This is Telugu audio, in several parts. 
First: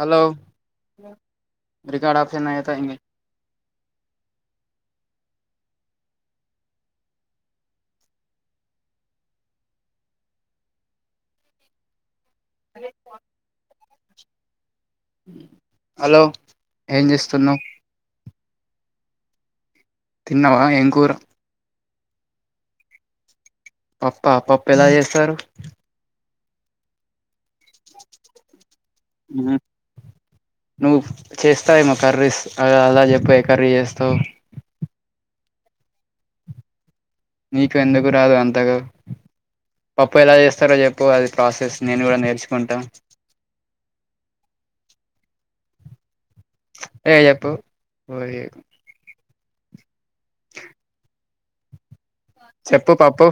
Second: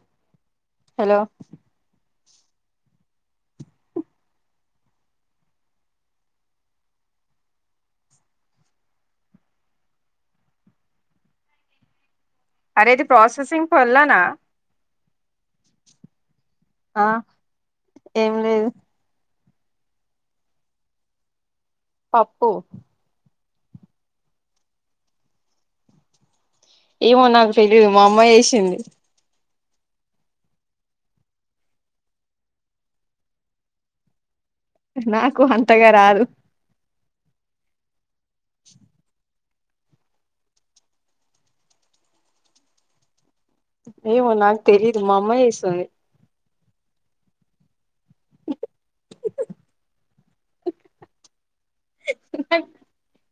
హలో హలో రికార్డ్ ఆప్షన్ [unintelligible] అరే ఇది ప్రాసెసింగ్ పలానా హలో ఆ ఏం చేస్తున్నావ్? ఏం లేదు తిన్నవా, ఏం కూర? పప్పు పప్పా, పప్పు ఎలా చేస్తారు? ఏమో నాకు తెలీదు, మా అమ్మ చేసింది. ఉహు నువ్వు చేస్తావేమో కర్రీస్, అ అలా చెప్పు ఏ కర్రీ చేస్తావ్? నాకు అంతగా రాదు నీకు ఎందుకు రాదు అంతగా పప్పు ఎలా చేస్తారో చెప్పు అది ప్రాసెస్ నేను కూడా నేర్చుకుంటా. ఏమో నాకు తెలీదు, మా అమ్మ చేస్తుంది. ఏ చెప్పు ఊకే చెప్పు పప్పు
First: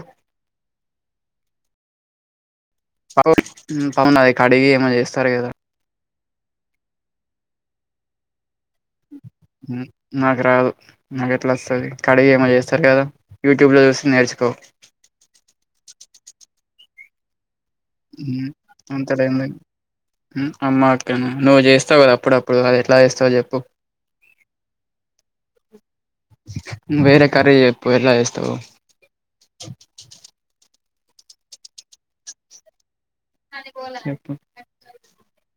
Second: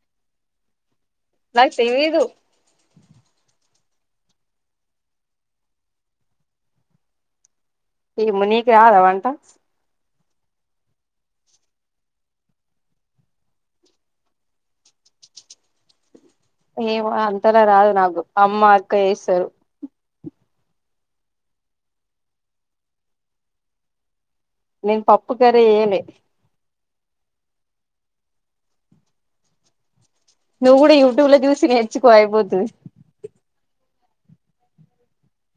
నాకు తెలీదు పవు పవున్ అది కడిగి ఏమో చేస్తారు కదా ఏమో నీకు రాదా వంట? నాకు రాదు నాకు ఎట్లా వస్తది? కడిగి ఏమో చేస్తారు కదా, యూట్యూబ్ లో చూసి నేర్చుకో. ఏమో అంతనా రాదు నాకు, అమ్మ అక్క చేస్తారు. అమ్మా అక్కనా, నువ్వు చేస్తావు కదా అప్పుడప్పుడు, అది ఎట్లా చేస్తావు చెప్పు. నేను పప్పు కర్రీ చేయలే వేరే కర్రీ చెప్పు ఎలా చేస్తావు. నువ్వు కూడా యూట్యూబ్ లో చూసి నేర్చుకో అయిపోతది. [inaudible]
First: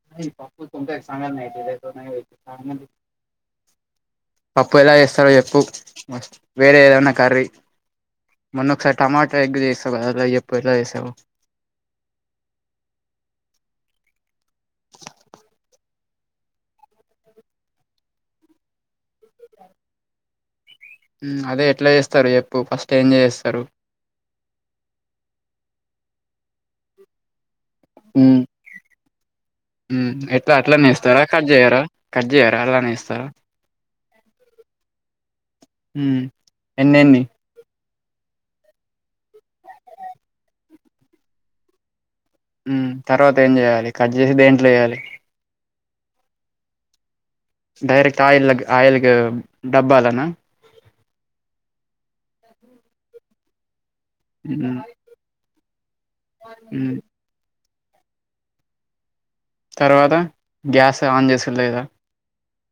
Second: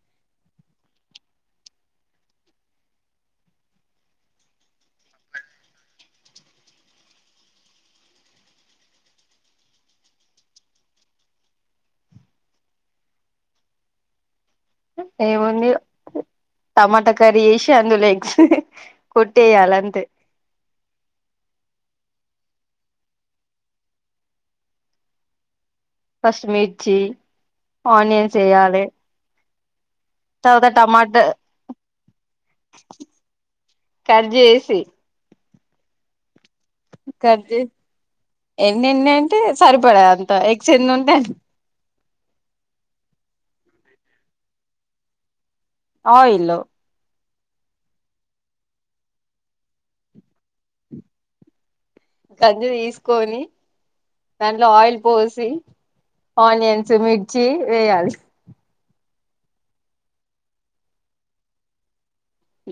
[unintelligible] పప్పు ఎలా చేస్తారో చెప్పు, వేరే ఏదన్నా కర్రీ మొన్న ఒకసారి టమాటా ఎగ్ చేసావు కదా, అలా చెప్పు ఎలా చేేసావో. ఏముంది టమాటా కర్రీ చేసి, అందులో ఎగ్స్ కొట్టేయాలి అంతే. అదే ఎట్లా చేస్తారు చెప్పు, ఫస్ట్ ఏంజ చేస్తారు? ఫస్ట్ మిర్చి, ఆనియన్స్ వేయాలె. ఉమ్ ఎట్లా అట్లానే వేస్తారా, కట్ చేయరా, కట్ చేయారా, అలానే వేస్తారా? కట్ చేసి ఉమ్ కట్ చేస్ ఎన్ని ఎన్ని అంటే సరిపడే అంత, ఎగ్స్ ఎన్ని ఉంటే అన్ని ఉమ్ తర్వాత ఏం చేయాలి, కట్ చేసి దేంట్లో వేయాలి? ఆయిల్లో డైరెక్ట్ ఆయిల్, ఆయిల్కి డబ్బాలోనా కజ్జు తీసుకొని దాంట్లో ఆయిల్ పోసి, ఆనియన్స్ మ్ మిర్చి వేయాలి. తర్వాత, గ్యాస్ ఆన్ చేసుడు లేదా?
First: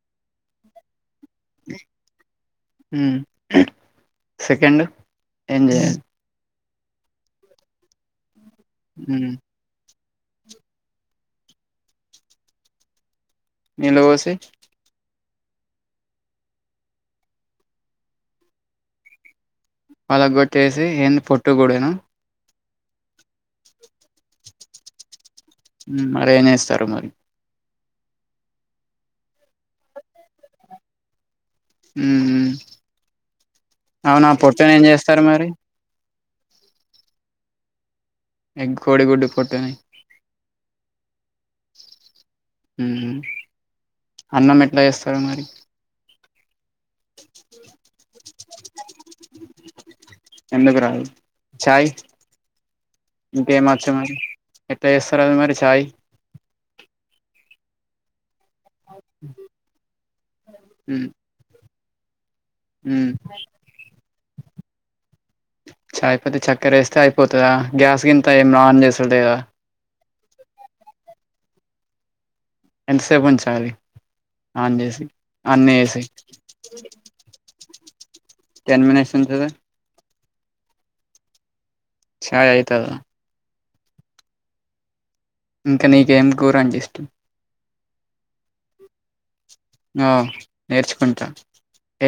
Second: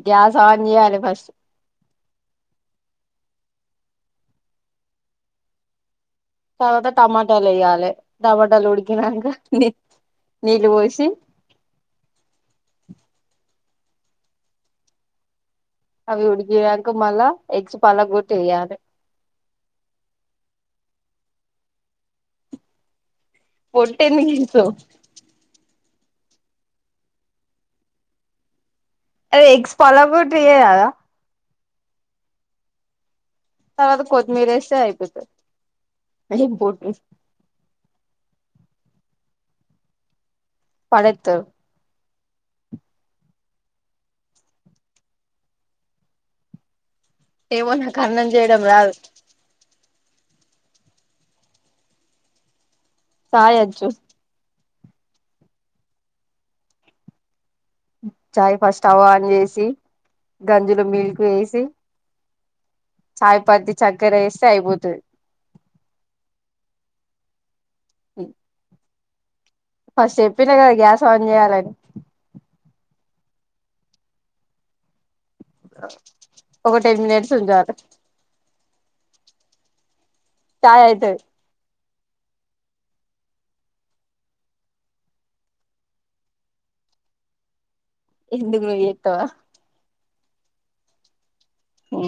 గ్యాస్ ఆన్ చేయాలి ఫస్ట్ హ్మ్ సెకండ్ ఏం చెయాలి తర్వాత టమాటాలు వేయాలే టమాటాలు మ్ ఉడికినాక నీ నీళ్ళు పోసి నీళ్ల పోసి అవి ఉడికియాక మళ్ళా ఎగ్స్ పలగ కొట్టి వేయాలి పలగకొట్టేసి ఎన్ని పొట్టు కూడాను పొట్టు ఎందుకు ఏశావు హ్మ్ ఏం ఏస్తారు మరి ఏ ఎగ్స్ పలగగొట్టి ఏయరా హ్మ్ తర్వాత అవునా కొత్తిమీర పొట్టును వేస్తే ఏం జేస్తారు అయిపోతది మరీ ఏం పొట్టు ఎగ్ కోడి గుడ్డు పొట్టుని పడేత్తర్ ఊహూ అన్నం ఎట్లా జేస్తారు మరి ఏమో నాకు అన్నం చేయడం రాదు ఎందుకు రాదు చాయ్ చాయ్ వచ్చు ఇంకేమోచ్చు మరి ఎట్ట జేస్తారు మరి చాయ్ చాయ్ ఫస్ట్ స్టవ్ ఆన్ జేసి గంజులో మ్ మిల్క్ ఏసి మ్ చాయ్ పత్తి చక్కర వేస్తే అయిపోతది. చాయ్ పత్తి చక్కెరేస్తే అయిపోతదా గ్యాస్ గింత ఏం ఆన్ జేసుడు లేదా ఫస్ట్ చెప్పిన గదా గ్యాస్ ఆన్ చేయాలని ఎంతసేపు ఉంచాలి ఆన్ జేసి ఒక టెన్ మినిట్స్ ఉంజాలి టెన్ మినిట్స్ ఉంచితే చాయ్ ఐతది చాయ్ ఐతదా ఇంక నీకు ఏం కూర అంటే ఇష్టం ఎందుకు నువ్వు జెత్తవ ఆ నేర్చుకుంటా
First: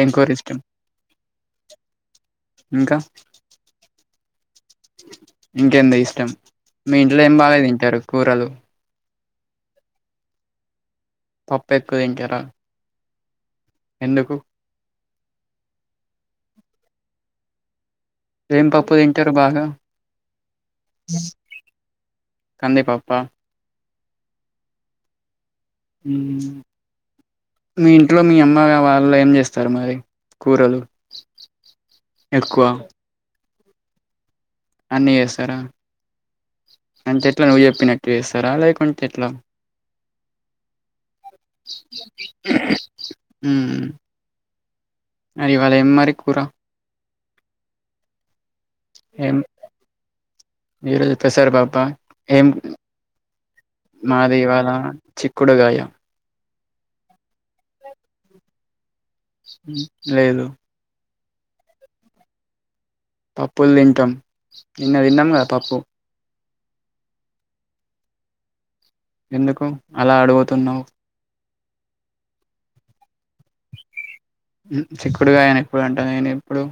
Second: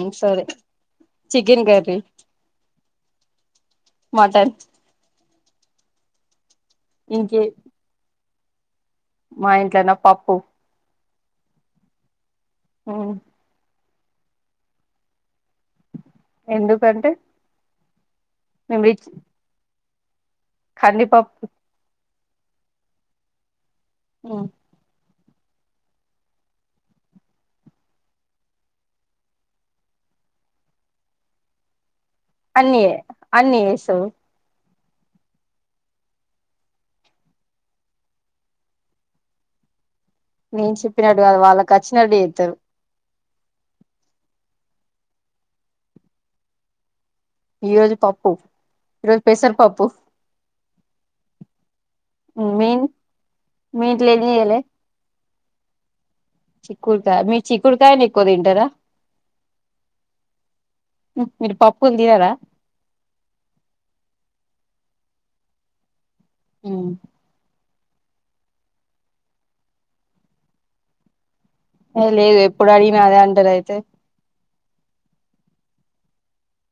ఏం సరే కూరిష్టం చికెన్ కర్రీ ఇంకా మటన్ ఇంకెందే ఇష్టం మీ ఇంట్లో ఏం ఇంకే బాగా తింటారు కూరలు మా ఇంట్లోన పప్పు పప్పు ఎక్కువ తింటారా హ్మ్ ఎందుకు ఎందుకంటే ఏం పప్పు తింటారు బాగా కంది పప్పు కంది పప్పా హ్మ్ హ్మ్ మీ ఇంట్లో మీ అమ్మ వాళ్ళు ఏం జేస్తారు మరి కూరలు ఎక్కువ అన్నే అన్ని జేస్తది అన్నీ చేస్తారా అంత ఎట్లా నువ్వు జెప్పినట్టు జేస్తారా లేకుంటే ఎట్లా నేను చెప్పినట్టు గాదు వాళ్ళకచ్చినట్టు జెత్తరు ఉమ్మ్ ఇవాళ్ ఏం మరి కూర ఈ రోజు పప్పు ఈ రోజు పెసర్ పప్పు ఈ రోజు పేసర్ పప్పా ఏం మీ మీ ఇంట్లో ఏం మాది చేయలే ఇవాళ చిక్కుడుగయా చిక్కుడుకాయ్ మీ చిక్కుడుకాయని ఎక్కువ తింటారా లేదు మీరు పప్పులు తినరా పప్పుల్ తింటాం నిన్న తిన్నాం గదా పప్పు ఉ ఎందుకు అలా అడుగుతున్నావు ఏ లేదు ఎప్పుడు అడిగిన అదే అంటరు అయితే చిక్కుడుగాయా అని ఎప్పుడు అంటా నేను ఇప్పుడు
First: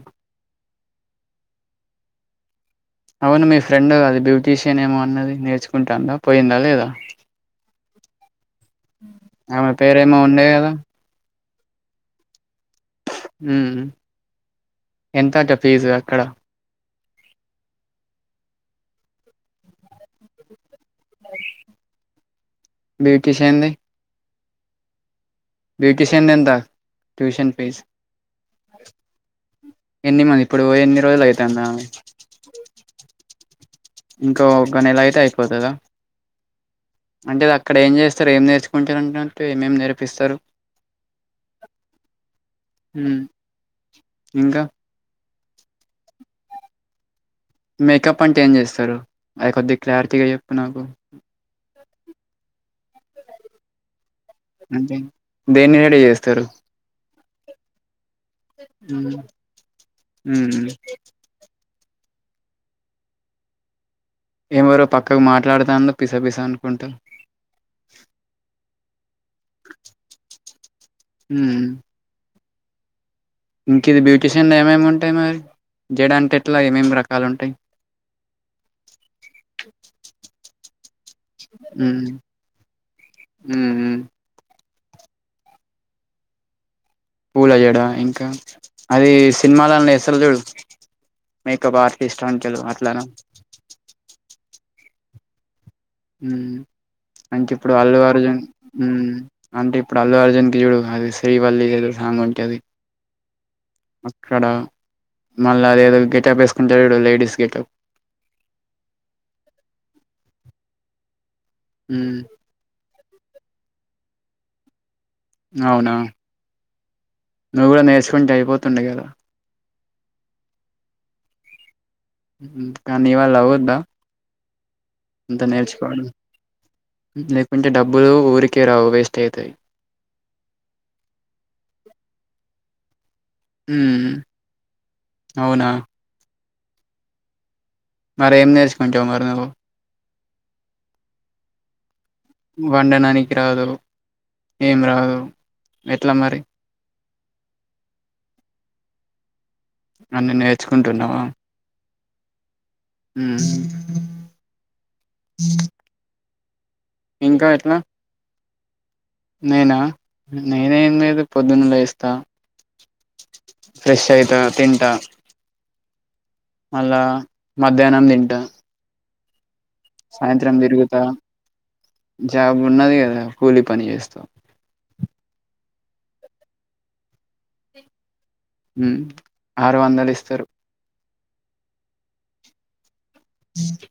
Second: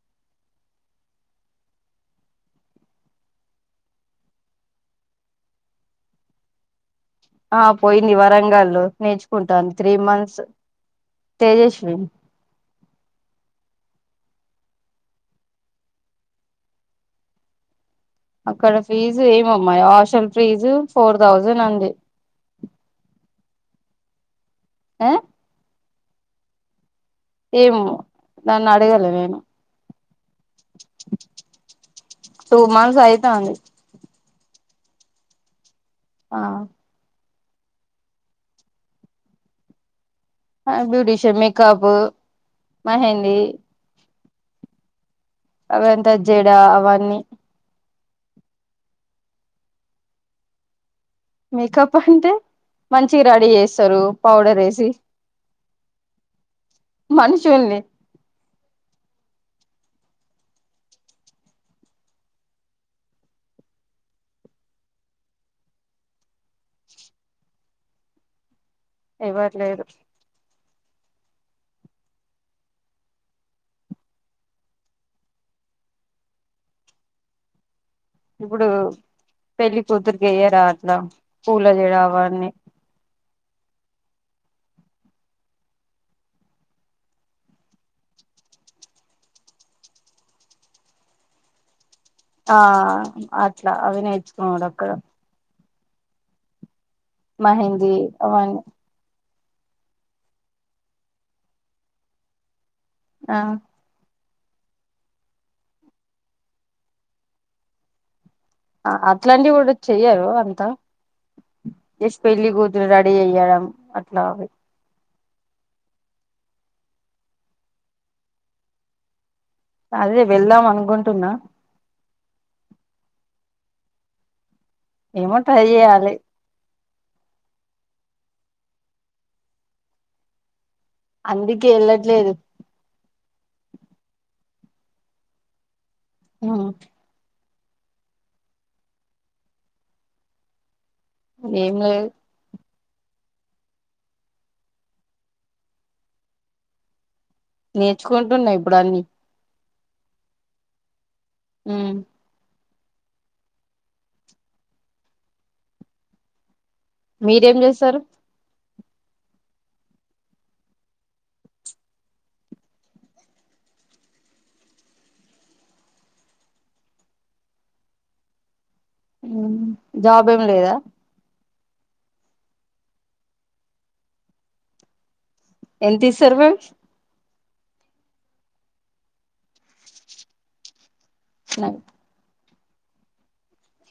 అవును మీ ఫ్రెండ్ అది బ్యూటీషియన్ ఏమో అన్నది నేర్చుకుంటాందా పోయిందా లేదా ఆ పోయింది వరంగల్లు ఆమె నేర్చుకుంటాంది త్రీ పేరేమో మంత్స్ ఉండే కదా తేజస్వి హు ఎంతాట ఫీజు అక్కడ అక్కడ ఫీజు ఏమో మా హాస్టల్ ఫీజు ఫోర్ థౌజండ్ అంది బ్యూటీషియాంది ఆ బ్యూటీషియన్ది ఎంత ట్యూషన్ ఫీజు ఏమో నన్ను అడిగే ట్టలేను ఎన్ని మరి ఇప్పుడు ఎన్ని రోజులు అయితందా టూ మంత్స్ అయితాంది ఇంకో ఒక్క నెల అయితే అయ్యిపోతదా ఆ అంటే అక్కడ ఏం చేస్తారు ఏం నేర్చుకుంటారు అన్నట్టు ఏమేమి నేర్పిస్తారు బ్యూటిషిన్ మేకప్ ఉమ్ మెహెందీ ఇంకా అవంతా జెడ అవన్నీ మేకప్ అంటే ఏం చేస్తారు అవి కొద్ది గా క్లారిటీగా చెప్పు నాకు మేకప్ అంటే మంచిగా రెడీ చేస్తారు పౌడర్ వేసి అంతే దేన్ని రెడీ చేస్తారు మనుషుల్ని హు హూ ఎవరో పక్కకు మాట్లాడుతాన్లు పిసా పిసా అనుకుంటా ఎవ్వరు లేరు హు ఇంక ఇది బ్యూటీషియన్ ఏమేమి ఉంటాయి మరి జడ అంటే ఎట్లా ఏమేమి రకాలు ఉంటాయి ఇప్పుడు పెళ్లి కూతురికి ఏయ్యారా అట్లా పూల హు జడ అవన్నీ ఉహు పూల జేడా ఇంకా అది సినిమాలల్ల ఏస్తారు చూడు మేకప్ ఆర్టిస్ట్ ఆ అంటరు అట్లనా అట్లా అవి నేర్చుకోవాలి అక్కడ హు అంటే ఇప్పుడు మెహందీ అల్లు అర్జున్ అవన్నీ హ్మ్ అంటే ఇప్పుడు అల్లు అర్జున్ కి చూడు అది శ్రీవల్లి ఏదో సాంగ్ ఉన్టది ఆ అక్కడ మళ్ళా అదేదో గెటప్ యేసుకుంటడు చూడు లేడీస్ గెటప్ అ అట్లాంటివి కూడా చెయ్యరు అంత జస్ట్ పెళ్ళి కూ రెడీ చెయ్యడం అట్లా అవి అవునా నువ్వు కూడా నేర్చుకుంటె అయిపోతుండె కదా అదే వెళ్దాం అనుకుంటున్నా నీ వల్ల అవుద్ద ఏమో అంత ట్రై నేర్చుకోవడం చేయాలి లేకుంటే డబ్బులు ఊరికే రావు వేస్ట్ అయ్తయ్ అందుకే యెళ్ళట్లేదు హ్మ్ అవునా ఆ మరి ఏం నేర్చుకుంటావు మరి నువ్వు ఏంలేద్ వండనానికి రాదు ఏం రాదు ఎట్లా మరి నేర్చుకుంటున్నా ఇప్పుడు అన్ని అన్నీ నేర్చుకుంటున్నవా హ్మ్ ఉమ్ మీరేం చేస్తారు నేన నేనేం లేదు పొద్దున లేస్తా ఫ్రెష్ అయిత తింటా మళ్ళా మధ్యాహ్నం తింటా హ్మ్ సాయంత్రం తిరుగుతా జాబ్ ఉన్నది కదా కూలీ పని చేస్త ఎన్తిస్తరు వు హ్మ్ ఆరు వందలు ఇస్తరు [unintelligible] ఉ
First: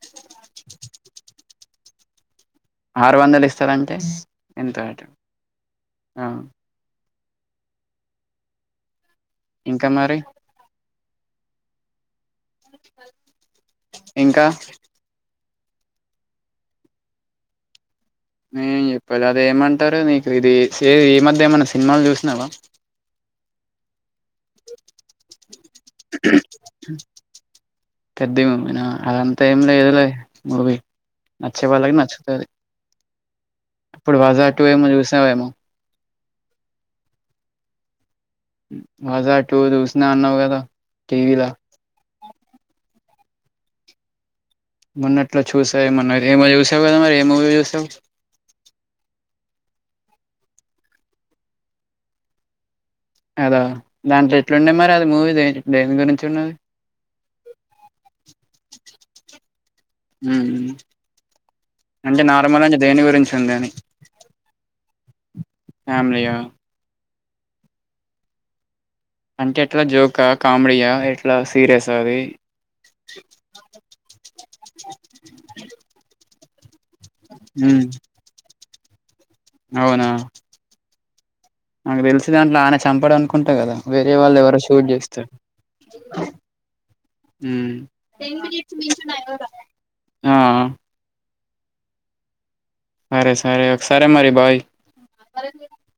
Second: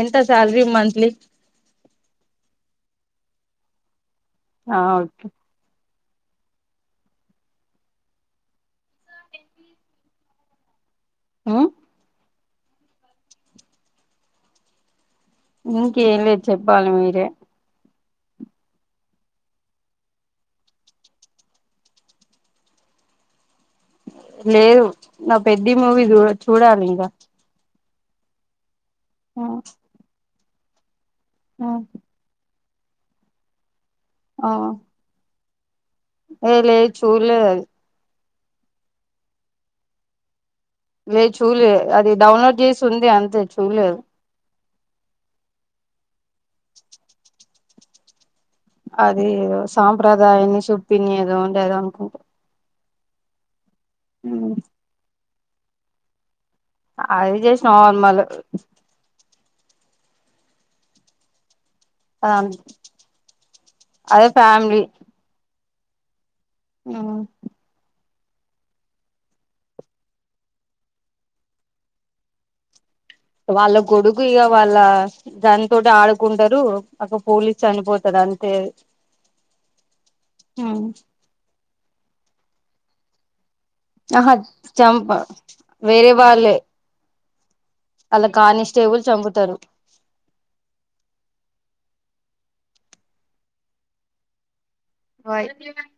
ఎంత సాల్రి మంత్లీ ఆరు వందలు ఇస్తరంటే ఎంత ఆ అట ఓకే ఇంకా మరి ఆ ఇంకా ఇంకేం లేదు చెప్పాలి మీరే నేం చెప్పాలి అదే మంటరు నీకు ఇది సేరు ఈ మధ్య ఏమన్నా సిన్మాలు చూస్నవా లేదు నా పెద్ధి మూవీ చూ చూడాలి ఇంకా పెద్ధి మూవీ న అదంతా ఏం లేదులే మూవీ నచ్చే వాళ్ళకి నచ్చుతది ఇప్పుడు వజా ఆ టు ఏమో చూసావేమో ఏ లే చూలే అది వజ టు జష్ణ అన్నవ్ గదా లే చూలే అది డౌన్లోడ్ చేసి ఉంది అంతే చూలేదు మొన్నట్ల చూసా ఏమోన ఏమో చూసావు కదా మరి ఏ మూవీ చూసావ్ అది ఏదో సాంప్రదాయణి సుప్పిని ఏదో ఉంది, అది అనుకుంట. అదా, దాంట్లో ఎట్ల ఉన్నది మరి అది మూవీ దేని గురించి ఉన్నది. అవి చేసి నార్మల్ ఉమ్ అంటే నార్మల్ అంటే దేని గురించి ఉంది అని అదే ఫ్యామిలీ ఫ్యామిలీయా? ఉమ్మ్ అంటే ఎట్లా జోకా, కామెడీయా ఎట్లా సీరియసా అది? వాళ్ళ గొడుగు ఇక వాళ్ళ దానితోటె ఆడుకుంటారు. అక్కడ పోలీస్ మ్మ్ చనిపోతాడంతే. అవునా, నాకు తెలిసి దాంట్లో ఆయన చంపడనుకుంటా కదా. ఆహా వేరేవాళ్ళు ఎవరో షూట్ చంప చేస్తారు. వేరే వాళ్ళే ఉమ్ అలా కానిస్టేబుల్ చంపుతారు [unintelligible] ఆ సరే సరే ఒకే సరే మరి బై బై